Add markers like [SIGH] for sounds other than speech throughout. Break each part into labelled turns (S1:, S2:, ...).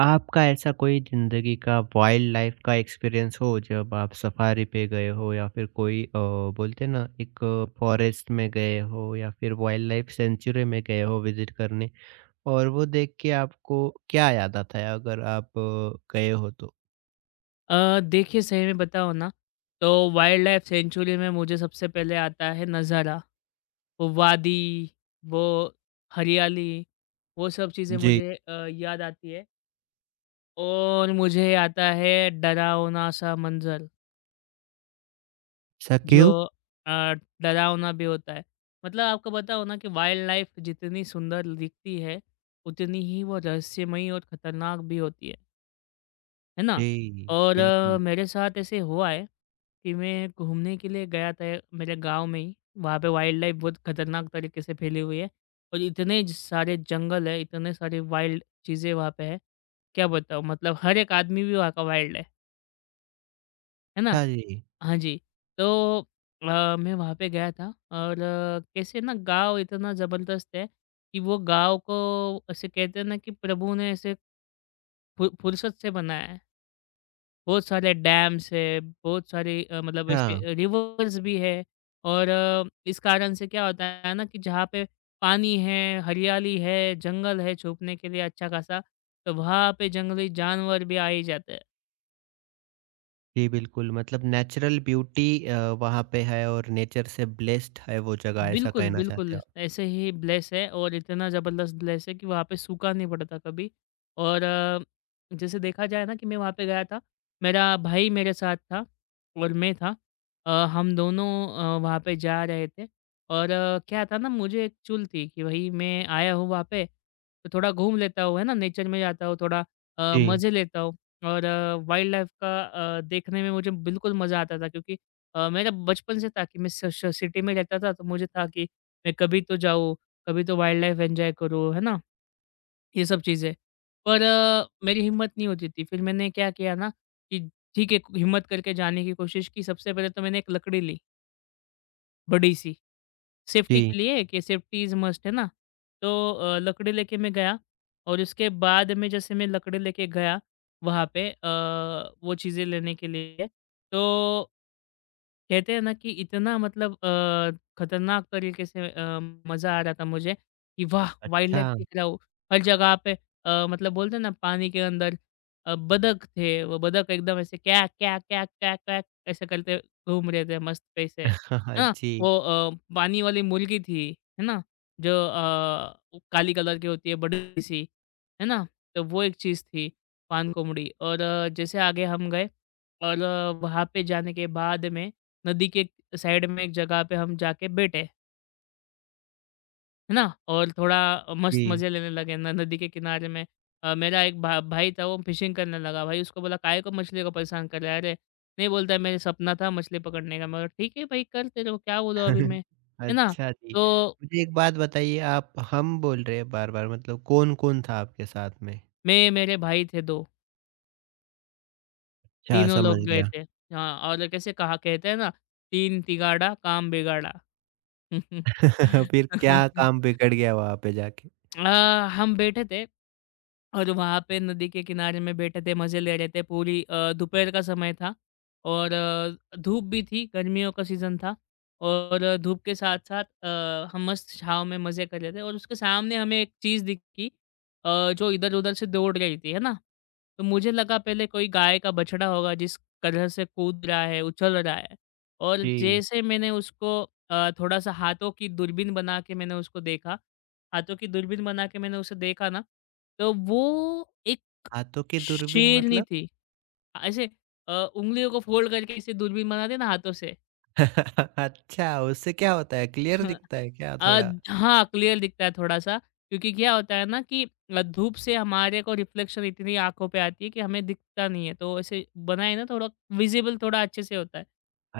S1: आपका ऐसा कोई ज़िंदगी का वाइल्ड लाइफ का एक्सपीरियंस हो जब आप सफारी पे गए हो या फिर कोई बोलते हैं ना एक फॉरेस्ट में गए हो या फिर वाइल्ड लाइफ सेंचुरी में गए हो विजिट करने और वो देख के आपको क्या याद आता है अगर आप गए हो तो?
S2: देखिए सही में बताओ ना तो वाइल्ड लाइफ सेंचुरी में मुझे सबसे पहले आता है नज़ारा, वो वादी, वो हरियाली, वो सब चीज़ें
S1: जी।
S2: मुझे याद आती है। और मुझे आता है डरावना-सा मंज़र
S1: ऐसा
S2: जो
S1: क्यों?
S2: अ, डरावना भी होता है। मतलब आपको बताऊँ ना कि वाइल्ड लाइफ जितनी सुंदर दिखती है, उतनी ही वो रहस्यमयी और खतरनाक भी होती है। है ना?
S1: जी,
S2: और
S1: बिल्कुल।
S2: मेरे साथ ऐसे हुआ है कि मैं घूमने के लिए गया था मेरे गाँव में ही। वहाँ पे वाइल्ड लाइफ़ बहुत खतरनाक तरीके से फैली हुई है और इतने ज सारे जंगल है, इतने सारे वाइल्ड चीज़ें वहाँ पे है, क्या बताऊँ? मतलब हर एक आदमी भी वहाँ का वाइल्ड है ना?
S1: अच्छा जी।
S2: हाँ जी, तो मैं वहाँ पे गया था और कैसे ना गाँव इतना ज़बरदस्त है कि वो गाँव को ऐसे कहते हैं ना कि प्रभु ने ऐसे फु फुर्सत से बनाया है। बहुत सारे डैम्स है, बहुत सारे मतलब
S1: अच्छा,
S2: ऐसे रिवर्स भी है। और इस कारण से क्या होता है ना कि जहाँ पे पानी है, हरियाली है, जंगल है छुपने के लिए अच्छा खासा, तो वहाँ पे जंगली जानवर भी आ ही जाते हैं।
S1: जी बिल्कुल मतलब नेचुरल ब्यूटी वहाँ पे है और नेचर से ब्लेस्ड है वो जगह ऐसा
S2: बिल्कुल,
S1: कहना चाहते हो
S2: बिल्कुल।
S1: आप?
S2: ऐसे ही ब्लेस है और इतना ज़बरदस्त ब्लेस है कि वहाँ पे सूखा नहीं पड़ता कभी। और जैसे देखा जाए ना कि मैं वहाँ पे गया था, मेरा भाई मेरे साथ था और मैं था। हम दोनों वहाँ पे जा रहे थे और क्या था ना मुझे एक चुल थी कि भई मैं आया हूँ वहाँ पे, तो थोड़ा घूम लेता हूँ, है ना? नेचर में जाता हूँ, थोड़ा
S1: जी,
S2: मज़े लेता हूँ। और वाइल्ड लाइफ़ का देखने में मुझे बिल्कुल मज़ा आता था क्योंकि मेरा बचपन से था कि मैं स श सिटी में रहता था, तो मुझे था कि मैं कभी तो जाऊँ, कभी तो वाइल्ड लाइफ़ एन्जॉय करूँ, है ना? ये सब चीज़ें। पर मेरी हिम्मत नहीं होती थी। फिर मैंने क्या किया ना कि ठीक है, हिम्मत करके जाने की कोशिश की। सबसे पहले तो मैंने एक लकड़ी ली, बड़ी-सी, सेफ्टी
S1: जी।
S2: के लिए कि सेफ्टी इज़ मस्ट है ना? तो लकड़ी लेके मैं गया और उसके बाद में जैसे मैं लकड़ी लेके गया वहाँ पे वो चीज़ें लेने के लिए, तो कहते हैं ना कि इतना मतलब खतरनाक तरीके से मज़ा आ रहा था मुझे कि वाह! वाइल्ड लाइफ
S1: अच्छा।
S2: दिख रहा हो, हर जगह पे मतलब बोलते हैं ना पानी के अंदर बतख थे, वो बतख एकदम ऐसे क्या, क्या, क्या, क्या, क्या ऐसे करते घूम रहे थे मस्त पैसे, है
S1: हाँ, हाँ।
S2: ना?
S1: जी,
S2: वो पानी वाली मुर्गी थी, है ना? जो वो काली कलर की होती है बड़ी-सी, है ना? तो वो एक चीज़ थी पान कोमड़ी। और जैसे आगे हम गए और वहाँ पे जाने के बाद में नदी के साइड में एक जगह पे हम जाके बैठे, है ना? और थोड़ा मस्त
S1: जी।
S2: मज़े लेने लगे न नदी के किनारे में। मेरा एक भा भाई था वो फ़िशिंग करने लगा। भाई उसको बोला, "काहे को मछली को परेशान कर रहा है?" अरे! नहीं बोलता है, "मेरे सपना था मछली पकड़ने का।" मैं बोला, "ठीक है भाई कर तेरे को क्या बोलूँ अभी
S1: [LAUGHS]
S2: मैं?" है ना?
S1: अच्छा जी।
S2: तो
S1: मुझे एक बात बताइए आप हम बोल रहे हैं बार-बार मतलब कौन-कौन था आपके साथ में?
S2: मैं मेरे भाई थे 2,
S1: अच्छा,
S2: तीनों
S1: समझ
S2: लोग गए
S1: गया।
S2: थे। हाँ, और कैसे कहा कहते हैं ना, "तीन तिगाड़ा काम बिगाड़ा।" [LAUGHS]
S1: [LAUGHS] फिर क्या काम
S2: [LAUGHS]
S1: बिगड़ गया वहाँ पे जाके?
S2: अ, हम बैठे थे और वहाँ पे नदी के किनारे में बैठे थे, मज़े ले रहे थे। पूरी दोपहर का समय था और धूप भी थी, गर्मियों का सीज़न था और धूप के साथ-साथ हम मस्त छाँव में मज़े कर रहे थे और उसके सामने हमें एक चीज़ दिखी जो इधर-उधर से दौड़ रही थी, है ना? तो मुझे लगा पहले कोई गाय का बछड़ा होगा जिस तरह से कूद रहा है, उछल रहा है। और
S1: जी।
S2: जैसे मैंने उसको थोड़ा-सा हाथों की दूरबीन बना के मैंने उसको देखा, हाथों की दूरबीन बना के मैंने उसे देखा ना तो वो एक
S1: हाथों की दूरबीन
S2: शेरनी
S1: मतलब?
S2: थी। ऐसे उंगलियों को फोल्ड करके ऐसे दूरबीन बनाते हैं ना हाथों से।
S1: [LAUGHS] अच्छा, उससे क्या होता है? क्लियर
S2: [LAUGHS]
S1: दिखता है क्या
S2: अ,
S1: थोड़ा?
S2: हाँ, क्लियर दिखता है थोड़ा-सा क्योंकि क्या होता है ना कि धूप से हमारे को रिफ्लेक्शन इतनी आँखों पे आती है कि हमें दिखता नहीं है। तो ऐसे बनाए ना थोड़ा विज़िबल थोड़ा अच्छे से होता है।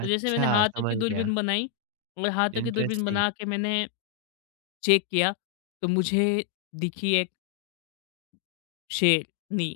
S2: तो जैसे मैंने हाथों की
S1: समझ गया।
S2: दूरबीन बनाई और हाथों की दूरबीन
S1: इंटरेस्टिंग।
S2: बना के मैंने चेक किया, तो मुझे दिखी एक शेरनी।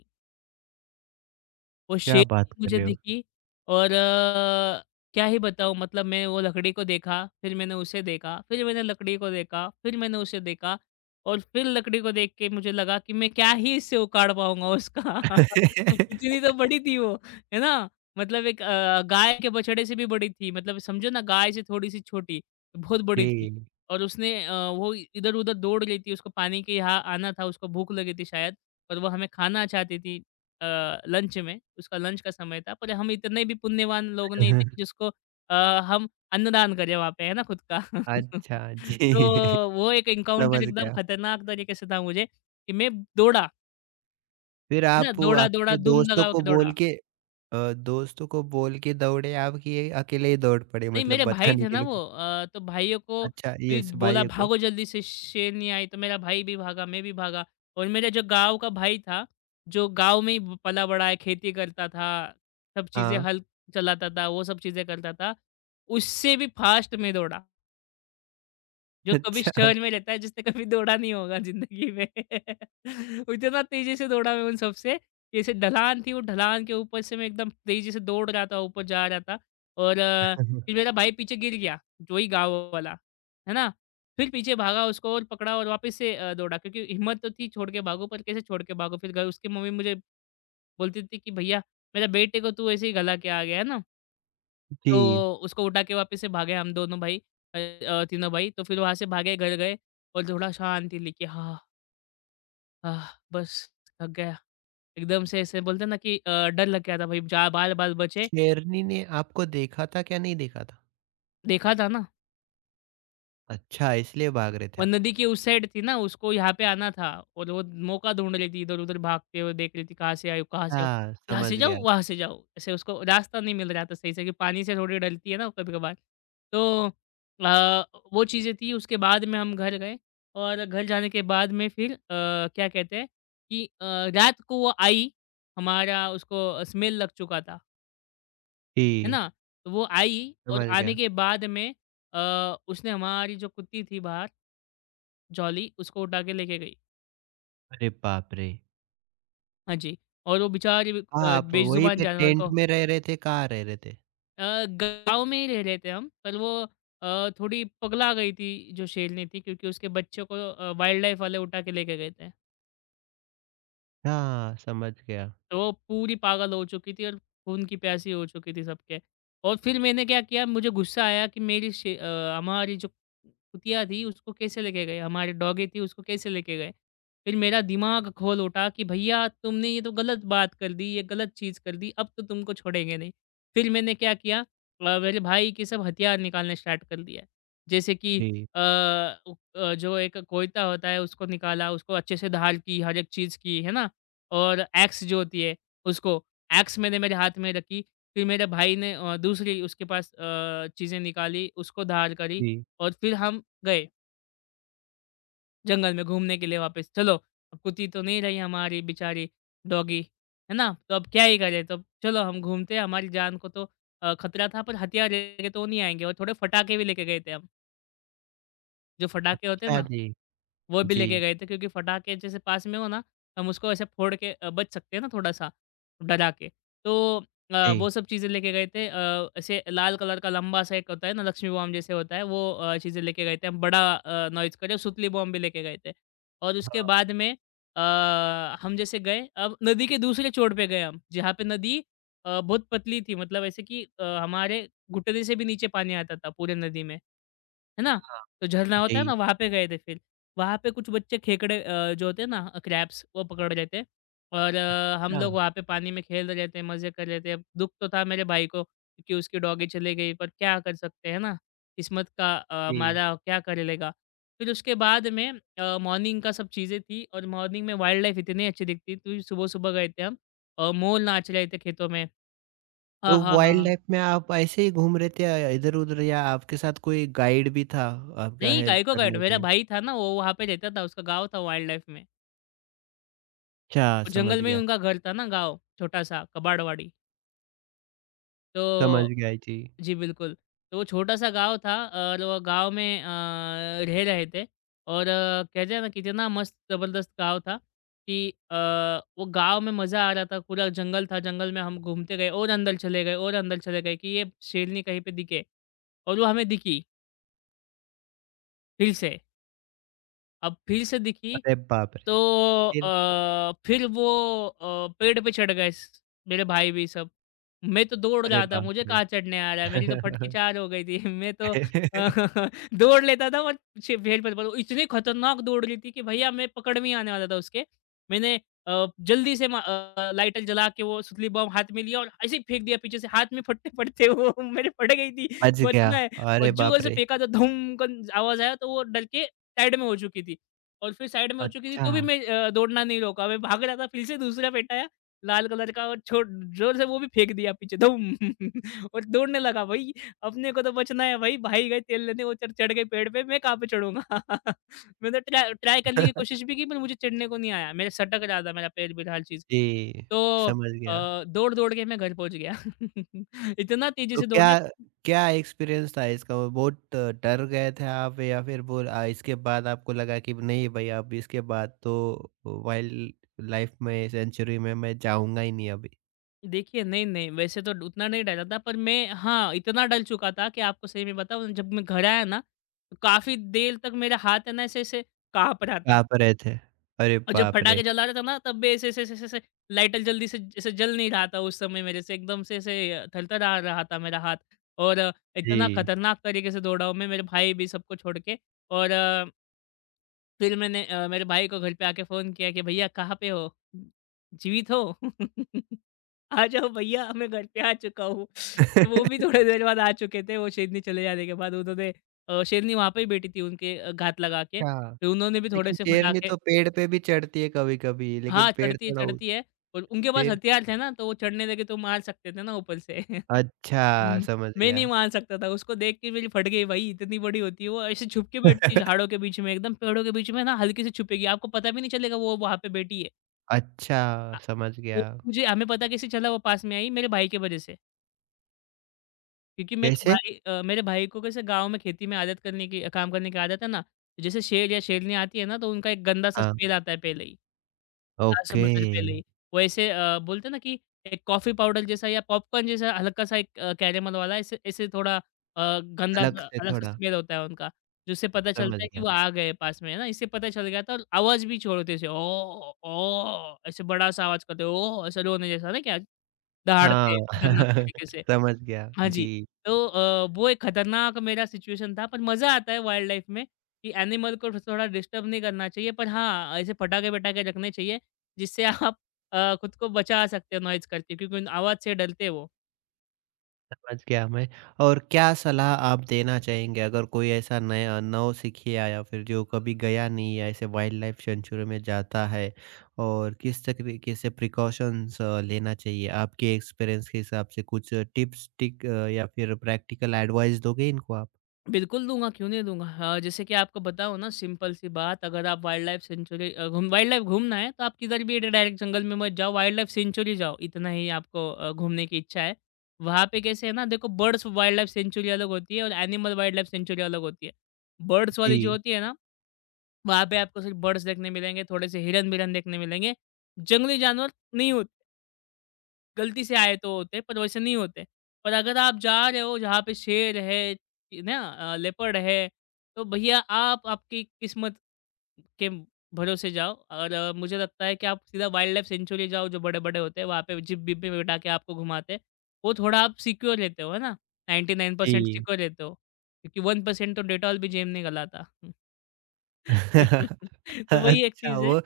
S2: वो
S1: क्या
S2: शेप
S1: बात
S2: भी
S1: कर
S2: मुझे
S1: रहे हो?
S2: दिखी। और क्या ही बताऊँ मतलब मैं वो लकड़ी को देखा, फिर मैंने उसे देखा, फिर मैंने लकड़ी को देखा, फिर मैंने उसे देखा और फिर लकड़ी को देख के मुझे लगा कि मैं क्या ही इससे उखाड़ पाऊँगा उसका। [LAUGHS] इतनी
S1: [LAUGHS]
S2: तो बड़ी थी वो, है ना? मतलब एक गाय के बछड़े से भी बड़ी थी मतलब समझो ना गाय से थोड़ी-सी छोटी, बहुत बड़ी थी।
S1: जी।
S2: और उसने वो इधर-उधर दौड़ रही थी, उसको पानी के यहाँ आना था, उसको भूख लगी थी शायद और वो हमें खाना चाहती थी। लंच में, उसका लंच का समय था, पर हम इतने भी पुण्यवान लोग नहीं थे कि
S1: [LAUGHS]
S2: जिसको अ, हम अन्नदान करें वहाँ पे, है ना, खुद का।
S1: अच्छा,
S2: [LAUGHS] तो
S1: जी।
S2: वो एक
S1: [LAUGHS]
S2: एनकाउंटर
S1: समझ
S2: एकदम
S1: गया।
S2: खतरनाक तरीके से था मुझे, कि मैं दौड़ा,
S1: फिर
S2: है ना,
S1: आप वो
S2: दौड़ा, दौड़ा,
S1: आपके
S2: दुम
S1: दोस्तों
S2: लगा
S1: को
S2: के दौड़ा।
S1: बोल के दोस्तों को बोल के दौड़े आप कि ये अकेले ही दौड़ पड़े
S2: नहीं,
S1: मतलब
S2: मेरे भाई
S1: बचाने
S2: थे
S1: के
S2: ना वो
S1: लिए?
S2: तो भाइयों को
S1: अच्छा
S2: भी
S1: यस
S2: बोला
S1: भाइयों को
S2: भागो जल्दी से शेरनी आई तो मेरा भाई भी भागा, मैं भी भागा। और मेरा जो गाँव का भाई था, जो गाँव में ही ब पला बड़ा है, खेती करता था, सब चीज़ें
S1: हाँ,
S2: हल चलाता था, वो सब चीज़ें करता था, उससे भी फ़ास्ट मैं दौड़ा।
S1: [LAUGHS]
S2: जो कभी
S1: अच्छा।
S2: शहर में रहता है, जिसने कभी दौड़ा नहीं होगा ज़िंदगी में। [LAUGHS] वो इतना तेज़ी से दौड़ा मैं उन सबसे, जैसे ढलान थी, वो ढलान के ऊपर से मैं एकदम तेज़ी से दौड़ रहा था, ऊपर जा रहा था और फिर मेरा
S1: [LAUGHS]
S2: भाई पीछे गिर गया, वही गाँव वाला, है ना? फिर पीछे भागा उसको और पकड़ा और वापस से दौड़ा क्योंकि हिम्मत तो थी छोड़ के भागो, पर कैसे छोड़ के भागो? फिर घर उसकी मम्मी मुझे बोलती थी कि, "भैया, मेरे बेटे को तू ऐसे ही गला के आ गया है ना।"
S1: जी।
S2: तो उसको उठा के वापस से भागे हम दोनों भाई तीनों भाई। तो फिर वहाँ से भागे घर गए और थोड़ा शांति ली कि हाँ, आह, बस थक गया। एकदम से ऐसे बोलते हैं ना कि डर लग गया था भाई जहाँ बाल-बाल बचे।
S1: शेरनी ने आपको देखा था क्या नहीं देखा था?
S2: देखा था ना
S1: अच्छा इसलिए भाग रहे थे
S2: वो
S1: आप।
S2: नदी की उस साइड थी ना, उसको यहाँ पे आना था और वो मौका ढूँढ रही थी, इधर-उधर भागते हुए देख रही थी, कहाँ से आऊँ, कहाँ से आऊँ?
S1: अच्छा,
S2: यहाँ
S1: समझ
S2: से
S1: गया,
S2: जाऊँ, वहाँ से जाऊँ। ऐसे उसको रास्ता नहीं मिल रहा था सही से क्योंकि पानी से थोड़ी डरती है ना कभी-कभार। तो अ, वो चीज़ें थी, उसके बाद में हम घर गए और घर जाने के बाद में फिर क्या कहते हैं कि रात को वो आई, हमारा उसको स्मेल लग चुका था, है
S1: जी।
S2: ना? तो वो आई और
S1: समझ
S2: आने
S1: गया।
S2: के बाद में उसने हमारी जो कुत्ती थी बाहर जॉली उसको उठा के लेके गई।
S1: अरे बाप रे!
S2: हाँ जी, और वो बेचारे
S1: हाँ, आप वहीं
S2: बेज़ुबान
S1: पे
S2: जानवर
S1: टेंट
S2: को
S1: में रह रहे थे, कहाँ रह रहे थे?
S2: अ, गाँव में ही रह रहे थे हम, पर वो थोड़ी पगला गई थी जो शेरनी थी क्योंकि उसके बच्चों को वाइल्ड लाइफ़ वाले उठा के लेके गए थे।
S1: अच्छा, समझ गया।
S2: तो वो पूरी पागल हो चुकी थी और खून की प्यासी हो चुकी थी सबके। और फिर मैंने क्या किया मुझे गुस्सा आया कि मेरी हमारी जो कुतिया थी उसको कैसे लेके गए, हमारी डॉगी थी उसको कैसे लेके गए। फिर मेरा दिमाग खोल उठा कि भैया तुमने ये तो गलत बात कर दी, ये गलत चीज़ कर दी, अब तो तुमको छोड़ेंगे नहीं। फिर मैंने क्या किया मेरे भाई के सब हथियार निकालने स्टार्ट कर दिया। जैसे कि
S1: जी,
S2: अ, जो एक कोयता होता है उसको निकाला, उसको अच्छे से धार की, हर एक चीज़ की, है ना? और एक्स जो होती है उसको, एक्स मैंने मेरे हाथ में रखी, फिर मेरे भाई ने दूसरी उसके पास चीज़ें निकाली, उसको धार करी
S1: जी।
S2: और फिर हम गए जंगल में घूमने के लिए वापस। चलो, अब कुत्ती तो नहीं रही हमारी बेचारी डॉगी, है ना? तो अब क्या ही करें? तो चलो हम घूमते हैं, हमारी जान को तो खतरा था पर हथियार लेके तो वो नहीं आएँगे और थोड़े पटाखे भी लेके गए थे हम, जो पटाखे होते हैं
S1: अच्छा
S2: ना
S1: जी,
S2: वो भी लेके
S1: जी।
S2: गए थे क्योंकि फटाके जैसे पास में हो ना, हम उसको ऐसे फोड़ के बच सकते हैं ना थोड़ा-सा, डरा के। तो वो
S1: जी,
S2: सब चीज़ें लेके गए थे। ऐसे लाल कलर का लंबा सा एक होता है ना, लक्ष्मी बॉम्ब जैसे होता है, वो चीज़ें लेके गए थे हम। बड़ा नॉइज़ का जो सुतली बॉम्ब भी लेके गए थे। और उसके
S1: हाँ,
S2: बाद में अ, हम जैसे गए, अब नदी के दूसरे छोर पे गए हम, जहाँ पे नदी बहुत पतली थी, मतलब ऐसे कि हमारे घुटने से भी नीचे पानी आता था पूरे नदी में। है ना? तो झरना होता
S1: जी।
S2: है ना, वहाँ पे गए थे फिर। वहाँ पे कुछ बच्चे खेकड़े जो होते हैं ना क्रैब्स वो पकड़ रहे थे और हम
S1: अच्छा,
S2: लोग वहाँ पे पानी में खेल रहे थे, मज़े कर रहे थे। अब दुःख तो था मेरे भाई को क्योंकि उसकी डॉगी चली गई, पर क्या कर सकते हैं ना? किस्मत का
S1: जी।
S2: मारा क्या कर लेगा? फिर उसके बाद में मॉर्निंग का सब चीज़ें थी और मॉर्निंग में वाइल्ड लाइफ़ इतनी अच्छी दिखती थी। सुबह-सुबह गए थे हम और मोर नाच रहे थे खेतों में। हाँ,
S1: तो
S2: हाँ, हाँ।
S1: वाइल्ड
S2: हाँ।
S1: लाइफ में आप ऐसे ही घूम रहे थे या इधर-उधर या आपके साथ कोई गाइड भी था आपका
S2: नहीं,
S1: हेल्प
S2: गाय को गाइड
S1: करने के
S2: मेरा
S1: लिए?
S2: भाई था ना, वो वहाँ पे रहता था, उसका गाँव था वाइल्ड लाइफ़ में।
S1: अच्छा,
S2: वो जंगल में ही उनका घर था ना, गाँव, छोटा-सा कबाड़वाड़ी।
S1: समझ
S2: तो
S1: गया जी।
S2: जी, बिल्कुल। तो वो छोटा-सा गाँव था और वो गाँव में रह रहे थे और कहते हैं ना कितना मस्त ज़बरदस्त गाँव था कि वो गाँव में मज़ा आ रहा था, पूरा जंगल था, जंगल में हम घूमते गए और अंदर चले गए और अंदर चले गए कि ये शेरनी कहीं पे दिखे और वो हमें दिखी फिर से। अब फिर से दिखी,
S1: अरे बाप रे!
S2: तो
S1: फिर?
S2: फिर वो पेड़ पे चढ़ गए, स मेरे भाई भी सब। मैं तो दौड़
S1: अरे
S2: रहा था,
S1: बाप
S2: मुझे
S1: रे!
S2: कहाँ चढ़ने आ रहा है, मेरी तो फटकी 4 हो गई थी। [LAUGHS] मैं तो
S1: [LAUGHS]
S2: [LAUGHS] दौड़ लेता था, और छे भेड़ पर वो इतनी खतरनाक दौड़ रही थी कि भैया मैं पकड़ में ही आने वाला था उसके। मैंने जल्दी से लाइटर जला के वो सुतली बम हाथ में लिया और ऐसे ही फेंक दिया पीछे से, हाथ में फटते-फटते वो [LAUGHS] मेरे पड़ गई थी,
S1: बच गया,
S2: बचना है, और
S1: अरे
S2: जोर
S1: बाप
S2: से
S1: रे!
S2: फेंका तो धूम कन आवाज़ आया, तो वो डर के साइड में हो चुकी थी और फिर साइड में हो चुकी थी,
S1: अच्छा।
S2: तो भी मैं दौड़ना नहीं रोका, मैं भाग रहा था, फिर से दूसरा फेंटा है। लाल कलर का, और छो ज़ोर से वो भी फेंक दिया पीछे, धूम [LAUGHS] और दौड़ने लगा भाई, अपने को तो बचना है भाई, भाई गए तेल लेने, वो चढ़ चढ़ गए पेड़ पे, मैं कहाँ पे चढ़ूँगा? [LAUGHS] मैंने ट्राय ट्राय करने की कोशिश
S1: [LAUGHS]
S2: भी की, पर मुझे चढ़ने को नहीं आया, मेरा सटक रहा था मेरा पैर भी, हर चीज़।
S1: जी,
S2: तो
S1: समझ गया।
S2: दौड़-दौड़ के मैं घर पहुँच गया। [LAUGHS] इतना तेज़ी
S1: तो
S2: से
S1: क्या
S2: दौड़ा।
S1: क्या एक्सपीरियंस था इसका? वो बहुत डर गए थे आप या फिर वो इसके बाद आपको लगा कि नहीं भई अब इसके बाद तो वाइल्ड लाइफ में सेंचुरी में मैं जाऊँगा ही नहीं अभी।
S2: देखिए नहीं, नहीं, वैसे तो उतना नहीं डरा था पर मैं हाँ, इतना डर चुका था कि आपको सही में बताऊँ, जब मैं घर आया ना, तो काफ़ी देर तक मेरा हाथ है ना ऐसे-ऐसे काँप रहा था।
S1: कहाँ पर रहे थे? अरे
S2: और जब
S1: बाप रे!
S2: पटाखे जला रहा था ना, तब भी ऐसे ऐसे ऐसे ऐसे लाइटर जल्दी से ऐसे जल नहीं रहा था उस समय, मेरे से एकदम से ऐसे थरथरा रहा था मेरा हाथ, और इतना
S1: जी।
S2: खतरनाक तरीके से दौड़ा हूँ मैं, मेरे भाई भी सबको छोड़ के। और फिर मैंने मेरे भाई को घर पे आके फोन किया कि भैया कहाँ पे हो, जीवित हो? [LAUGHS] आ जाओ भैया, मैं घर पे आ चुका हूँ। तो वो भी थोड़ी
S1: [LAUGHS]
S2: देर बाद आ चुके थे, वो शेरनी चले जाने के बाद उन्होंने शेरनी वहाँ पे ही बैठी थी उनके घात लगा के,
S1: अच्छा,
S2: फिर उन्होंने भी थोड़े
S1: लेकिन
S2: से
S1: शेरनी
S2: फटाके।
S1: तो पेड़ पे भी चढ़ती है कभी-कभी लेकिन
S2: हाँ,
S1: पेड़
S2: चढ़ती है,
S1: थोड़ा ऊ
S2: चढ़ती है, और उनके पास
S1: फिर?
S2: हथियार थे ना, तो वो चढ़ने लगे तो मार सकते थे ना ऊपर से। [LAUGHS]
S1: अच्छा,
S2: उम,
S1: समझ
S2: मैं नहीं
S1: गया।
S2: मार सकता था, उसको देख के मेरी फट गई भाई, इतनी बड़ी होती है वो, ऐसे छुप के बैठती है झाड़ों
S1: [LAUGHS]
S2: के बीच में, एकदम पेड़ों के बीच में ना हल्के से छुपेगी, आपको पता भी नहीं चलेगा वो वहाँ पे बैठी है।
S1: अच्छा,
S2: अ,
S1: समझ गया।
S2: वो मुझे हमें पता कैसे चला वो पास में आई, मेरे भाई की वजह से, क्योंकि
S1: कैसे?
S2: मेरे भाई को कैसे गाँव में खेती में आदत करने की काम करने की आदत है ना, जैसे शेर या शेरनी आती है ना, तो उनका एक गंदा-सा
S1: हाँ,
S2: स्मेल आता है पहले ही। 400
S1: ओके।
S2: मीटर पहले। वैसे बोलते हैं ना कि एक कॉफ़ी पाउडर जैसा या पॉपकॉर्न जैसा हल्का-सा एक कैरेमल वाला, ऐसे ऐसे थोड़ा
S1: अलग
S2: गंदा-सा
S1: से
S2: अलग-सा
S1: थोड़ा,
S2: स्मेल होता है उनका, जिससे पता
S1: समझ
S2: चलता है कि
S1: गया।
S2: वो आ गए पास में, है ना? इससे पता चल गया था, और आवाज़ भी छोड़ते थे, "ओह! ओह!" ऐसे बड़ा-सा आवाज़ करते, "ओह!" ऐसे रोने जैसा ना क्या,
S1: हाँ,
S2: दहाड़ते खतरनाक तरीके
S1: [LAUGHS]
S2: से।
S1: समझ गया।
S2: हाँ जी।
S1: जी,
S2: तो वो एक खतरनाक मेरा सिचुएशन था, पर मज़ा आता है वाइल्ड लाइफ़ में कि एनिमल को थोड़ा डिस्टर्ब नहीं करना चाहिए। पर हाँ, ऐसे पटाखे-वटाखे रखने चाहिए जिससे आप खुद को बचा सकते हो नॉइज़ करके, क्योंकि उन आवाज़ से डरते हैं वो।
S1: समझ गया मैं और क्या सलाह आप देना चाहेंगे अगर कोई ऐसा नया नौसिखिया या फिर जो कभी गया नहीं है, ऐसे वाइल्ड लाइफ सेंचुरी में जाता है और किस तरीके से प्रिकॉशंस लेना चाहिए? आपके एक्सपीरियंस के हिसाब से कुछ टिप्स, ट्रिक या फिर प्रैक्टिकल एडवाइस दोगे इनको आप?
S2: बिल्कुल दूँगा, क्यों नहीं दूँगा। हाँ, जैसे कि आपको बताऊँ ना, सिंपल सी बात, अगर आप वाइल्ड लाइफ सेंचुरी अ, घूम वाइल्ड लाइफ घूमना है तो आप किधर भी डायरेक्ट जंगल में मत जाओ, वाइल्ड लाइफ सेंचुरी जाओ, इतना ही आपको घूमने की इच्छा है। वहाँ पे कैसे है ना, देखो, बर्ड्स वाइल्ड लाइफ सेंचुरी अलग होती है और एनिमल वाइल्ड लाइफ सेंचुरी अलग होती है। बर्ड्स वाली जो
S1: जी,
S2: होती है ना, वहाँ पे आपको सिर्फ़ बर्ड्स देखने मिलेंगे, थोड़े से हिरन-बिरन देखने मिलेंगे। जंगली जानवर नहीं होते। गलती से आए तो होते, पर वैसे नहीं होते। पर अगर आप जा रहे हो जहाँ पे शेर है कि ना लेपर्ड है, तो भैया आप आपकी किस्मत के भरोसे जाओ, और मुझे लगता है कि आप सीधा वाइल्ड लाइफ सेंचुरी जाओ जो बड़े-बड़े होते हैं, वहाँ पे जिप-विप में बैठा के आपको घुमाते हैं। वो थोड़ा आप सिक्योर रहते हो, है ना? 99%
S1: जी।
S2: सिक्योर रहते हो, क्योंकि 1% तो डेटॉल भी जेब नहीं गलाता।
S1: [LAUGHS]
S2: [LAUGHS] तो वही एक
S1: अच्छा,
S2: चीज़ है।
S1: वो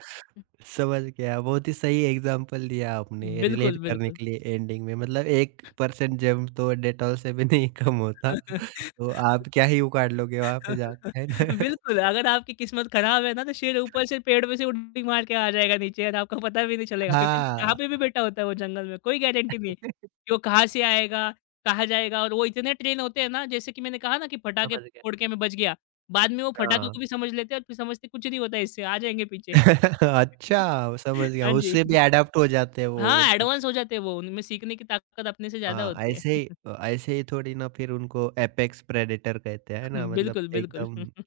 S1: समझ गया, बहुत ही सही एग्ज़ाम्पल दिया आपने रिलेट
S2: बिल्कुल,
S1: करने
S2: बिल्कुल।
S1: के लिए एंडिंग में मतलब। 1% जम तो डेटॉल से भी नहीं कम होता, तो
S2: [LAUGHS]
S1: आप क्या ही उखाड़ लोगे वहाँ पे
S2: [LAUGHS]
S1: जाके, है ना? [LAUGHS]
S2: बिल्कुल, अगर आपकी किस्मत खराब है ना, तो शेर ऊपर से पेड़ में से उड़ती मार के आ जाएगा नीचे, और आपको पता भी नहीं चलेगा, क्योंकि कहाँ
S1: हाँ,
S2: पे भी बैठा होता है वो जंगल में, कोई गारंटी नहीं है कि वो कहाँ से आएगा, कहाँ जाएगा। और वो इतने ट्रेन होते हैं ना, जैसे कि मैंने कहा ना कि पटाखे
S1: समझ गया,
S2: फोड़ के मैं बच गया, बाद में वो पटाखों
S1: हाँ।
S2: को भी समझ लेते हैं, और फिर समझते, कुछ नहीं होता है इससे, आ जाएँगे पीछे।
S1: [LAUGHS] अच्छा, समझ
S2: [LAUGHS]
S1: गया,
S2: हाँ
S1: उससे भी
S2: जी।
S1: अडॉप्ट हो जाते हैं वो
S2: हाँ,
S1: मतलब
S2: एडवांस हो जाते हैं वो, उनमें सीखने की ताकत अपने से ज़्यादा
S1: हाँ,
S2: होती है।
S1: ऐसे ही ऐसे ही थोड़ी ना फिर उनको एपेक्स प्रेडेटर कहते हैं ना
S2: [LAUGHS]
S1: मतलब
S2: बिल्कुल, बिल्कुल।
S1: एकदम
S2: [LAUGHS]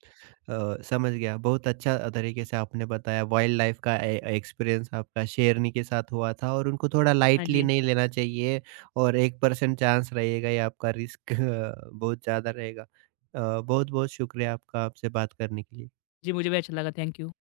S1: समझ गया। बहुत अच्छा तरीके से आपने बताया वाइल्ड लाइफ का ए एक्सपीरियंस आपका शेरनी के साथ हुआ था और उनको थोड़ा
S2: हाँ
S1: लाइटली
S2: जी।
S1: नहीं लेना चाहिए और 1% चांस रहेगा ये आपका रिस्क [LAUGHS] बहुत ज़्यादा रहेगा। बहुत-बहुत शुक्रिया आपका, आपसे बात करने के लिए।
S2: जी, मुझे भी अच्छा लगा, थैंक यू।